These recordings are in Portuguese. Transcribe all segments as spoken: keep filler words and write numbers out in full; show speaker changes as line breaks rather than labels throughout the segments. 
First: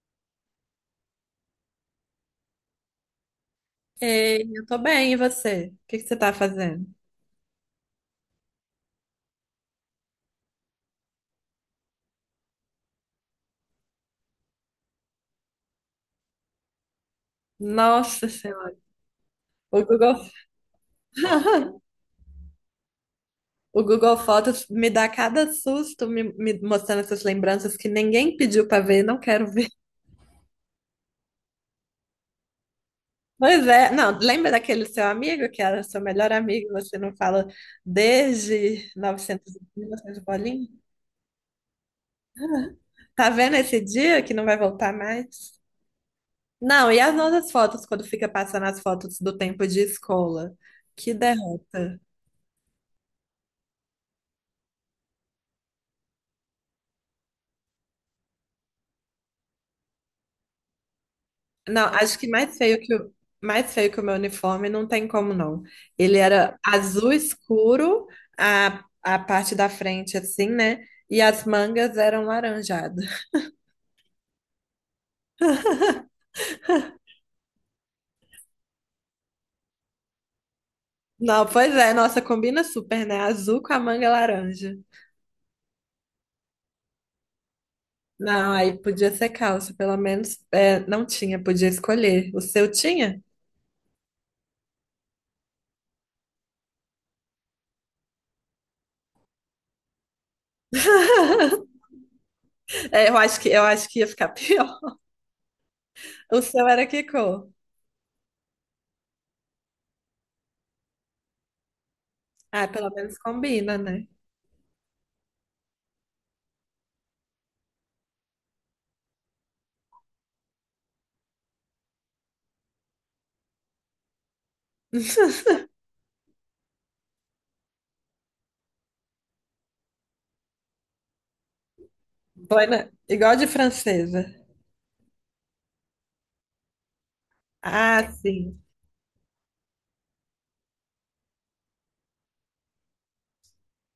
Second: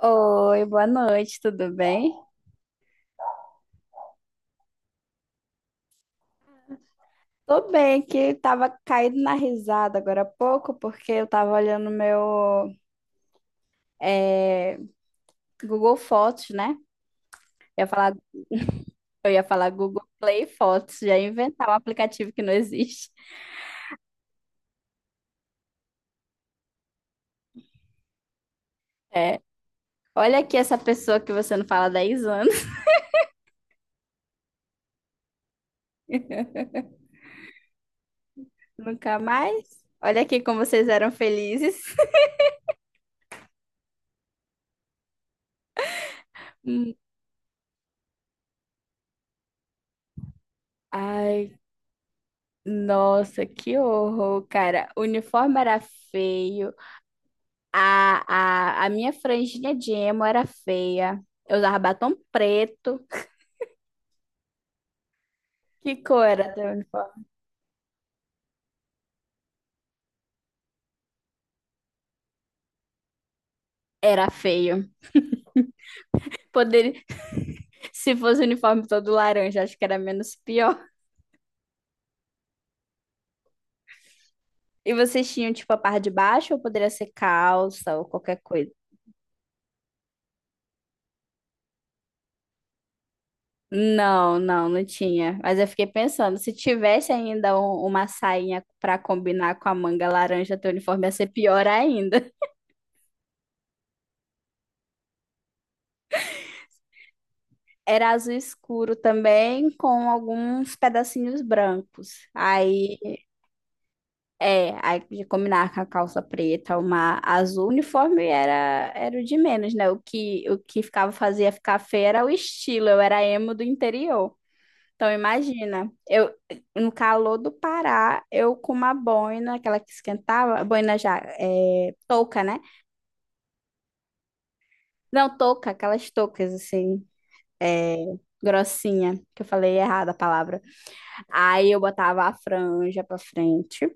Oi, boa noite, tudo bem?
Ei, eu tô bem, e você? O que que você tá fazendo?
Tô bem, que tava caindo na risada agora há pouco, porque eu tava olhando meu eh, Google Fotos, né? Eu ia falar,
Nossa Senhora,
eu ia falar
o
Google
Google,
Play Fotos, já ia inventar um aplicativo que não existe.
o Google Fotos me dá cada susto me, me mostrando essas lembranças que ninguém pediu pra ver, não
É.
quero ver.
Olha aqui essa pessoa que você não fala há dez anos,
Pois é, não, lembra daquele seu amigo que era seu melhor amigo, e você não fala desde
nunca
novecentos, e
mais. Olha
mil e novecentos
aqui como
bolinha?
vocês eram felizes.
Tá vendo esse dia que não vai voltar mais? Não,
Hum.
e as nossas fotos, quando fica passando as fotos do tempo de escola? Que
Ai,
derrota.
nossa, que horror, cara. O uniforme era feio. A, a, a minha franjinha de emo era feia. Eu usava
Não,
batom
acho que mais feio que
preto.
o, mais feio que o meu uniforme não tem como não.
Que
Ele
cor era
era
teu
azul
uniforme?
escuro, a, a parte da frente assim, né? E as mangas eram laranjadas.
Era feio. Poderia, se fosse o uniforme todo laranja, acho que era menos pior.
Não, pois é, nossa, combina super, né? Azul com a manga laranja.
E vocês tinham, tipo, a parte de baixo ou poderia ser calça ou qualquer
Não,
coisa?
aí podia ser calça, pelo menos é, não tinha, podia escolher. O seu tinha?
Não, não, não tinha. Mas eu fiquei pensando, se tivesse ainda um- uma sainha para combinar com a manga laranja, teu uniforme ia ser pior ainda.
É, eu acho que eu acho que ia ficar pior. O seu era que cor?
Era azul escuro também, com alguns pedacinhos brancos.
Ah, pelo
Aí.
menos combina, né?
É, aí de combinar com a calça preta, uma azul, o uniforme era, era o de menos, né? O que, o que ficava, fazia ficar feio era o estilo, eu era emo do interior. Então imagina, eu no calor do Pará, eu com uma boina, aquela que esquentava, boina já, é, touca, né?
Boina, igual de francesa.
Não, touca, aquelas toucas assim, é,
Ah, sim.
grossinha, que eu falei errada a palavra. Aí eu botava a franja pra frente,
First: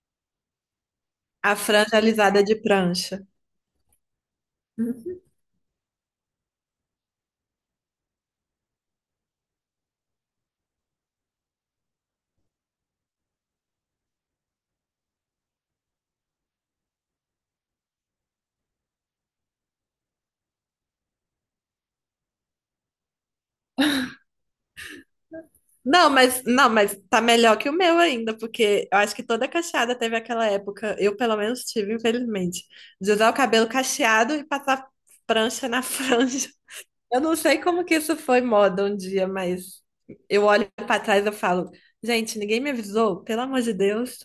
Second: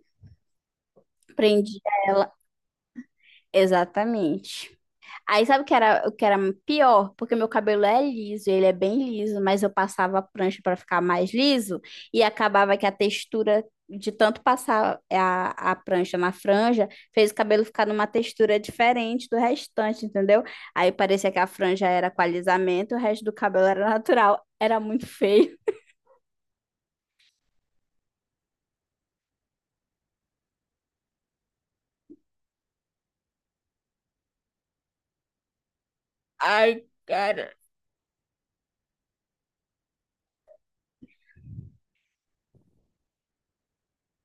A
prendia
franja
ela,
alisada de prancha.
exatamente.
Uhum.
Aí sabe o que era, o que era pior? Porque meu cabelo é liso, ele é bem liso, mas eu passava a prancha para ficar mais liso e acabava que a textura de tanto passar a, a prancha na franja fez o cabelo ficar numa textura diferente do restante, entendeu? Aí parecia que a franja era com alisamento, o resto do cabelo era natural. Era muito feio.
Não, mas não, mas tá melhor que o meu ainda, porque eu acho que toda cacheada teve aquela época. Eu pelo menos tive, infelizmente, de usar o cabelo cacheado e passar prancha na franja.
Ai,
Eu não
cara.
sei como que isso foi moda um dia, mas eu olho pra trás e eu falo, gente, ninguém me avisou, pelo amor de Deus.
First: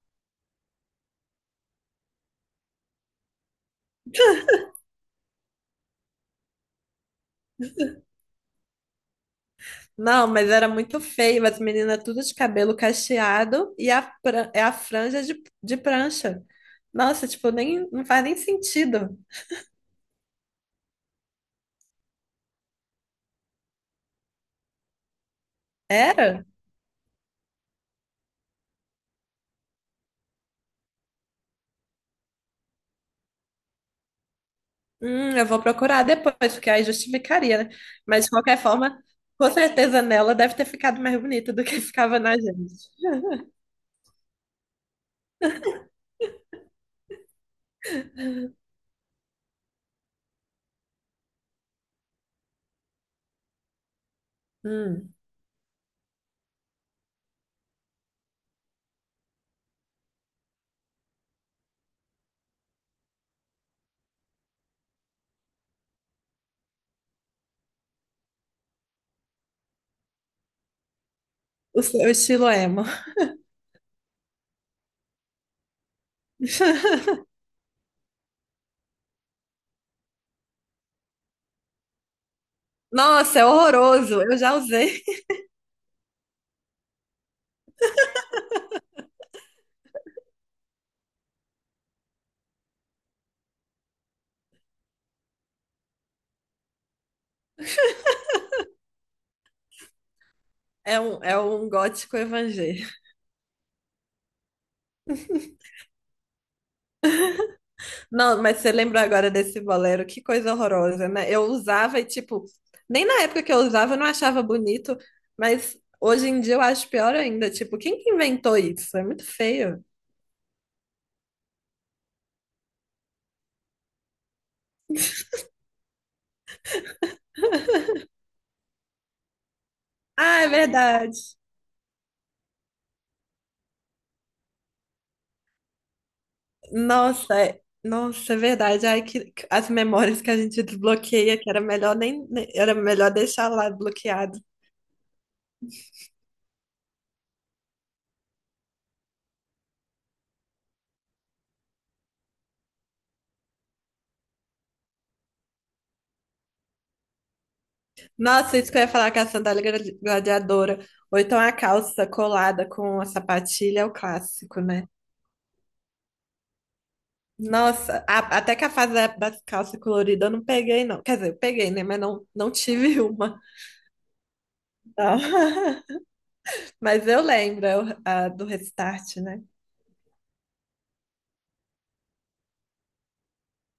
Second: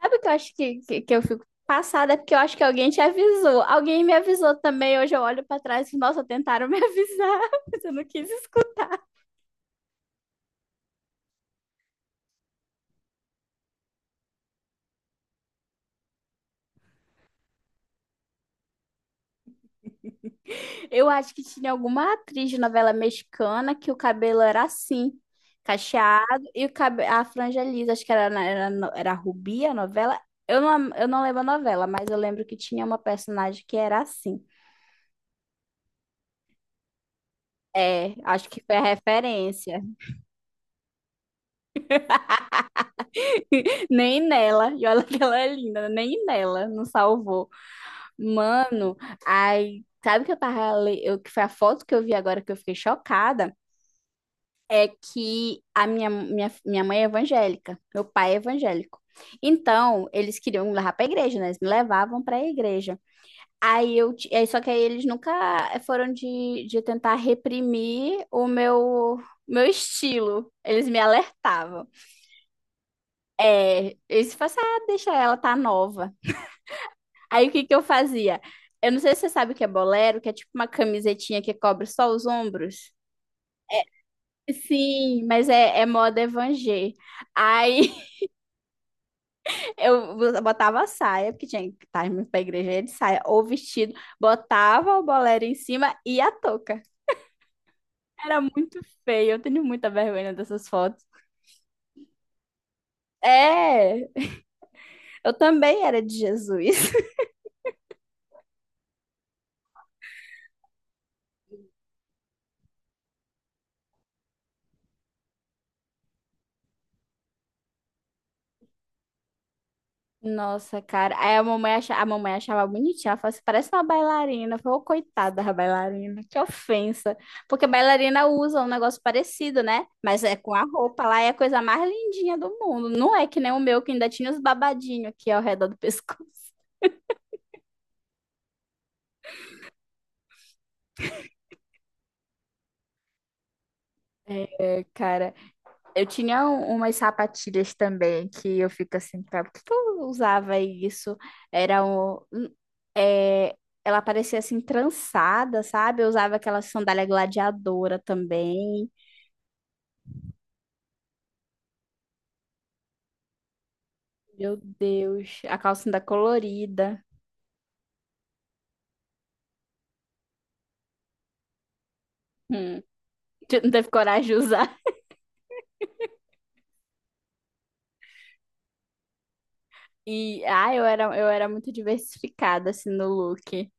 Sabe o que eu acho que, que, que eu fico passada? É porque eu acho que alguém te avisou. Alguém me avisou também. Hoje eu olho pra trás e, nossa, tentaram me avisar, mas eu não quis escutar.
Não, mas era muito feio, as meninas tudo de cabelo cacheado e a, pra- é a franja de, de prancha. Nossa, tipo, nem, não faz nem sentido.
Eu acho que tinha alguma atriz de novela mexicana que o cabelo era assim, cacheado,
Era?
e o cabe... a franja lisa. Acho que era, na- era, no- era Rubi a novela. Eu não, eu não lembro a novela, mas eu lembro que tinha uma personagem que era assim.
Hum, eu vou procurar depois, porque aí justificaria, né?
É,
Mas de
acho
qualquer
que foi a
forma, com
referência.
certeza nela deve ter ficado mais bonita do que ficava na gente.
Nem nela. E olha que ela é linda, né? Nem nela, não salvou. Mano, aí, sabe o que eu tava, le- eu, que foi a foto que eu vi agora que eu fiquei chocada, é
Hum,
que a minha, minha, minha mãe é evangélica, meu pai é evangélico. Então, eles queriam me levar pra igreja, né? Eles me levavam pra igreja. Aí eu, ti- aí, só que aí eles nunca foram de, de tentar reprimir o meu, meu estilo. Eles me
o
alertavam.
seu estilo é emo.
É, eles falavam assim, ah, deixa ela, tá nova. Aí o que que eu fazia? Eu não sei se você sabe o que é bolero, que é tipo uma camisetinha que cobre só os ombros.
Nossa, é horroroso. Eu já usei.
Sim, mas é, é moda evangé. Aí eu botava a saia, porque tinha que estar indo pra igreja ia de saia, ou vestido, botava o bolero em cima e a touca. Era muito feio, eu tenho muita vergonha dessas
É
fotos.
um, é um gótico evangélico.
É, eu também era de Jesus.
Não, mas você lembrou agora desse bolero? Que coisa horrorosa, né? Eu usava e, tipo, nem na época que eu usava eu não achava bonito, mas hoje em dia eu acho pior ainda. Tipo, quem que inventou isso? É muito feio.
Nossa, cara. Aí a mamãe achava, a mamãe achava bonitinha. Ela falou assim, parece uma bailarina. Eu falei, ô, coitada da bailarina, que ofensa. Porque bailarina usa um negócio parecido, né? Mas é
Ah, é
com a roupa lá, é a
verdade.
coisa mais lindinha do mundo. Não é que nem o meu, que ainda tinha os babadinhos aqui ao redor do pescoço.
Nossa, é... Nossa, é verdade. Ai, que... que- As memórias que a gente desbloqueia, que era melhor nem... nem- era melhor deixar lá bloqueado.
É, cara. Eu tinha um- umas sapatilhas também que eu fico assim, cara, por que que eu usava isso? Era um. Um- é, Ela parecia assim, trançada, sabe? Eu usava aquela sandália gladiadora
Nossa, isso que eu ia
também.
falar com a sandália gra- gladiadora. Ou então a calça colada com a sapatilha é o
Meu
clássico, né?
Deus, a calcinha colorida.
Nossa, a- até que a fase da- das calças coloridas eu não peguei, não. Quer dizer, eu peguei, né? Mas não, não
Hum,
tive uma.
não teve coragem de usar.
Tá. Mas eu lembro eu- a do Restart, né?
E, ah, eu era, eu era muito diversificada, assim, no look.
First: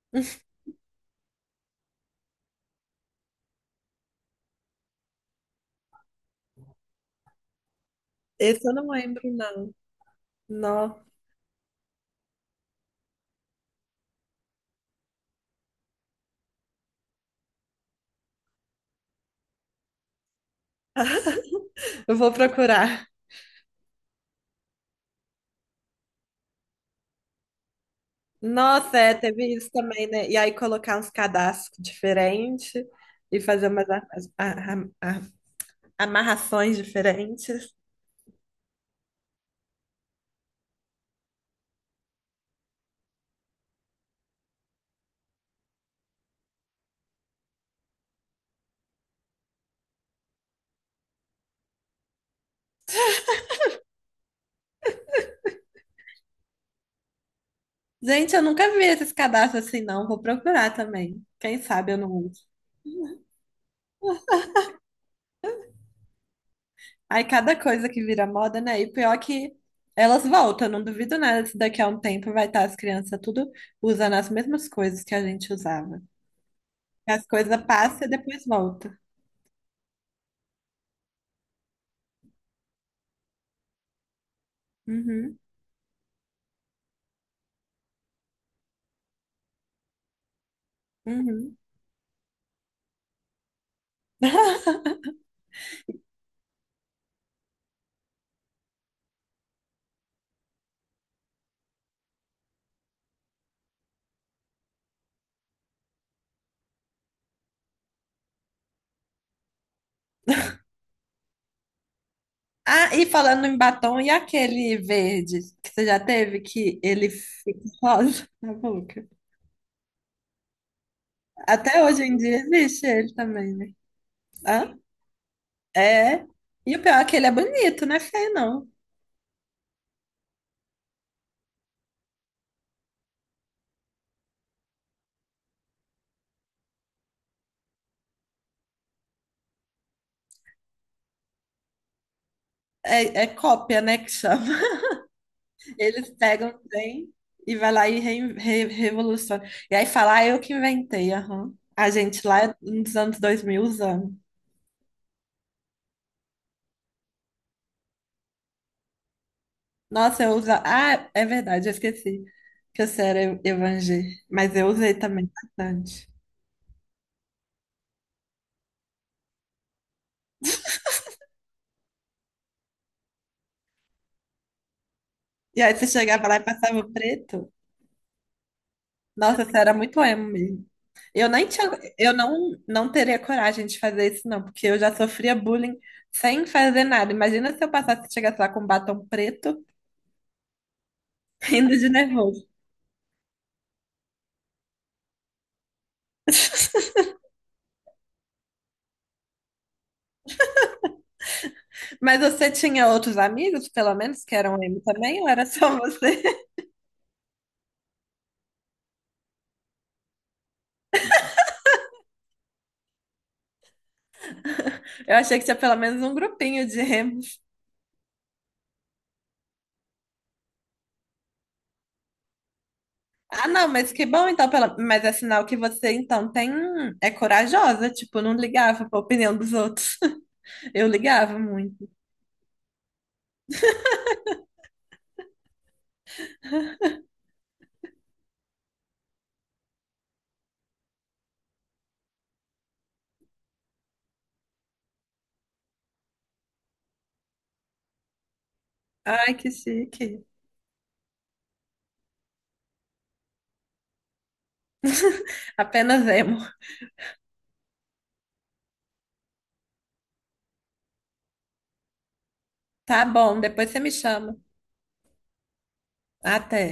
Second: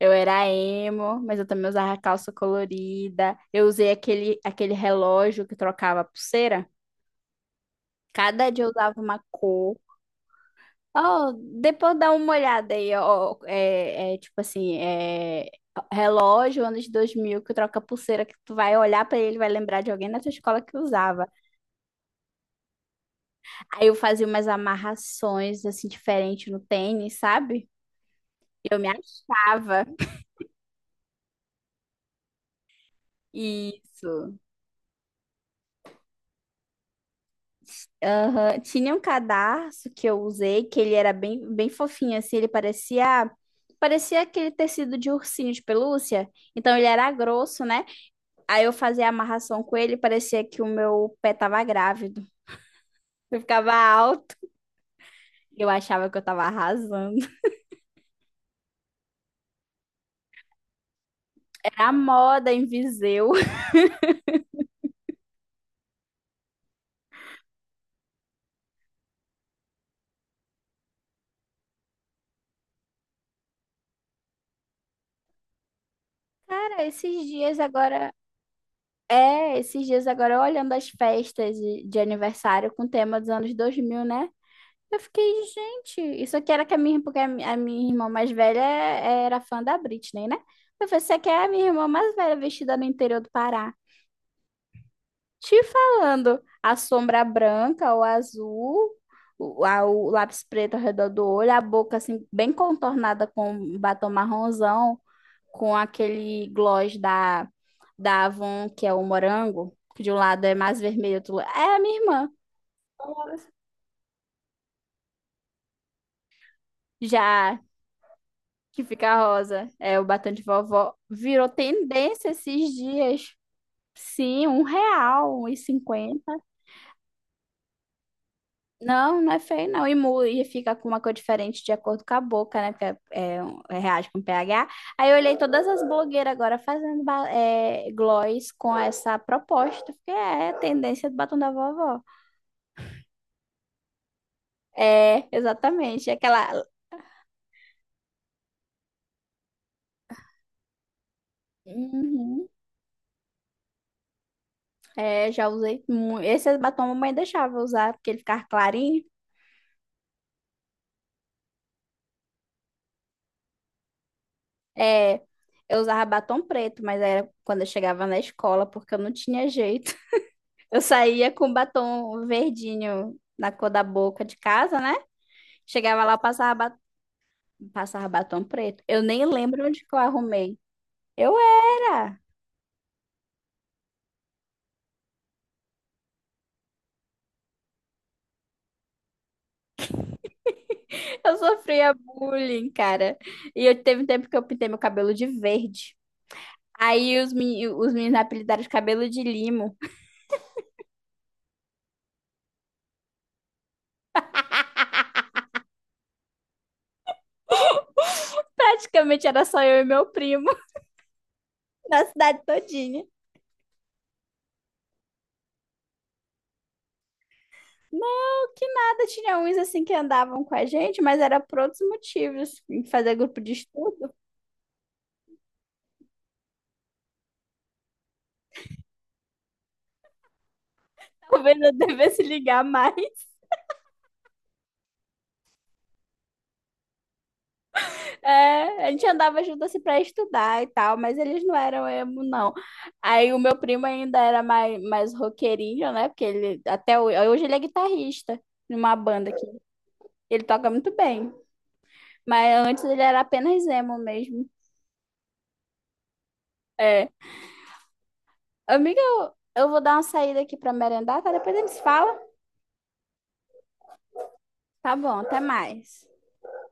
Eu era emo, mas eu também usava calça colorida. Eu usei aquele, aquele relógio que trocava a pulseira. Cada dia
Esse
eu
eu não
usava uma
lembro, não.
cor.
Não.
Ó, depois dá uma olhada aí, ó. É, é tipo assim, é relógio, anos dois mil que troca pulseira, que tu vai olhar pra ele, vai lembrar de alguém na tua escola que usava.
Eu vou procurar.
Aí eu fazia umas amarrações, assim, diferentes no tênis, sabe? Eu me
Nossa, é, teve isso
achava.
também, né? E aí colocar uns cadastros diferentes e fazer umas a-
Isso.
a- a- a- amarrações diferentes.
Aham. Tinha um cadarço que eu usei, que ele era bem, bem fofinho, assim, ele parecia... Parecia aquele tecido de ursinho de pelúcia. Então ele era grosso, né? Aí eu fazia a amarração com ele, parecia que o meu pé tava grávido. Eu ficava alto. Eu achava que eu tava arrasando.
Gente, eu nunca vi esses cadastros assim, não. Vou procurar também. Quem
Era a
sabe eu não uso.
moda em Viseu.
Aí cada coisa que vira moda, né? E pior é que elas voltam, não duvido nada se daqui a um tempo vai estar as crianças tudo usando as mesmas coisas que a gente usava.
Cara, esses
As
dias
coisas passam e
agora.
depois volta.
É, esses dias agora eu olhando as festas de, de aniversário com tema dos anos dois mil, né? Eu
Uhum,
fiquei, gente, isso aqui era que a minha, porque a mi- a minha irmã mais velha é, era fã da Britney, né? Eu falei, isso aqui é a
uhum.
minha irmã mais velha vestida no interior do Pará. Te falando, a sombra branca ou azul, o, a- o lápis preto ao redor do olho, a boca assim bem contornada com um batom marronzão, com aquele gloss da, da Avon, que é o morango, que de um lado é mais vermelho, do outro la- é a minha irmã.
Ah, e falando em batom, e aquele verde que você já teve, que ele fica
Já
rosa na
que
boca?
fica rosa, é o batom de vovó, virou
Até hoje em
tendência
dia
esses
existe ele
dias.
também, né?
Sim, um
Hã?
real, um e
É.
cinquenta
E o pior é que ele é bonito, não é feio, não.
Não, não é feio, não. E, mu- e fica com uma cor diferente de acordo com a boca, né? Porque é, é, um- é, reage com pH. Aí eu olhei todas as blogueiras agora fazendo ba- é, gloss com essa proposta, porque é a tendência do batom da vovó.
É, é cópia, né, que chama.
É, exatamente.
Eles pegam
Aquela.
o trem e vai lá e re, re- revoluciona. E aí fala, ah, eu que inventei, aham. A gente lá
Uhum.
é nos anos dois mil usando.
É, já usei muito. Esse batom a mamãe deixava eu usar, porque ele ficava clarinho.
Nossa, eu uso. Ah, é verdade, eu esqueci que eu era ev- evangé. Mas eu usei
É,
também
eu usava
bastante.
batom preto, mas era quando eu chegava na escola, porque eu não tinha jeito. Eu saía com batom verdinho na cor da boca de casa, né?
E aí você
Chegava lá, eu
chegava lá e
passava, ba-
passava o preto.
passava batom preto. Eu nem
Nossa, você
lembro
era
onde que eu
muito emo
arrumei.
mesmo. Eu
Eu
nem tinha, eu
era.
não, não teria coragem de fazer isso, não, porque eu já sofria bullying sem fazer nada. Imagina se eu passasse, e chegasse lá com um batom preto,
Eu
rindo de
sofria
nervoso.
bullying, cara. E eu teve um tempo que eu pintei meu cabelo de verde. Aí os, meni- os meninos me apelidaram de cabelo de limo.
Mas você tinha outros amigos, pelo menos, que eram emo também, ou era só você?
Praticamente era só eu e meu primo na cidade todinha.
Eu achei que tinha pelo menos um grupinho de emos.
Não que nada, tinha uns assim que andavam com a gente, mas era por outros motivos. Fazer grupo
Ah,
de
não, mas que
estudo.
bom, então, pela... mas é sinal que você, então, tem... é corajosa, tipo, não ligava pra opinião dos outros. Eu ligava
Talvez eu
muito.
devesse ligar mais. É, a gente andava junto assim pra estudar e tal, mas eles não eram emo, não. Aí o meu primo ainda era mais, mais roqueirinho, né? Porque ele até hoje, hoje ele é guitarrista numa banda
Ai,
aqui.
que chique.
Ele toca muito bem. Mas antes ele era apenas emo mesmo.
Apenas emo.
É. Amiga, eu, eu vou dar uma saída aqui pra merendar, tá? Depois a gente se fala.
Tá bom, depois você me chama.
Tá bom, até mais.
Até.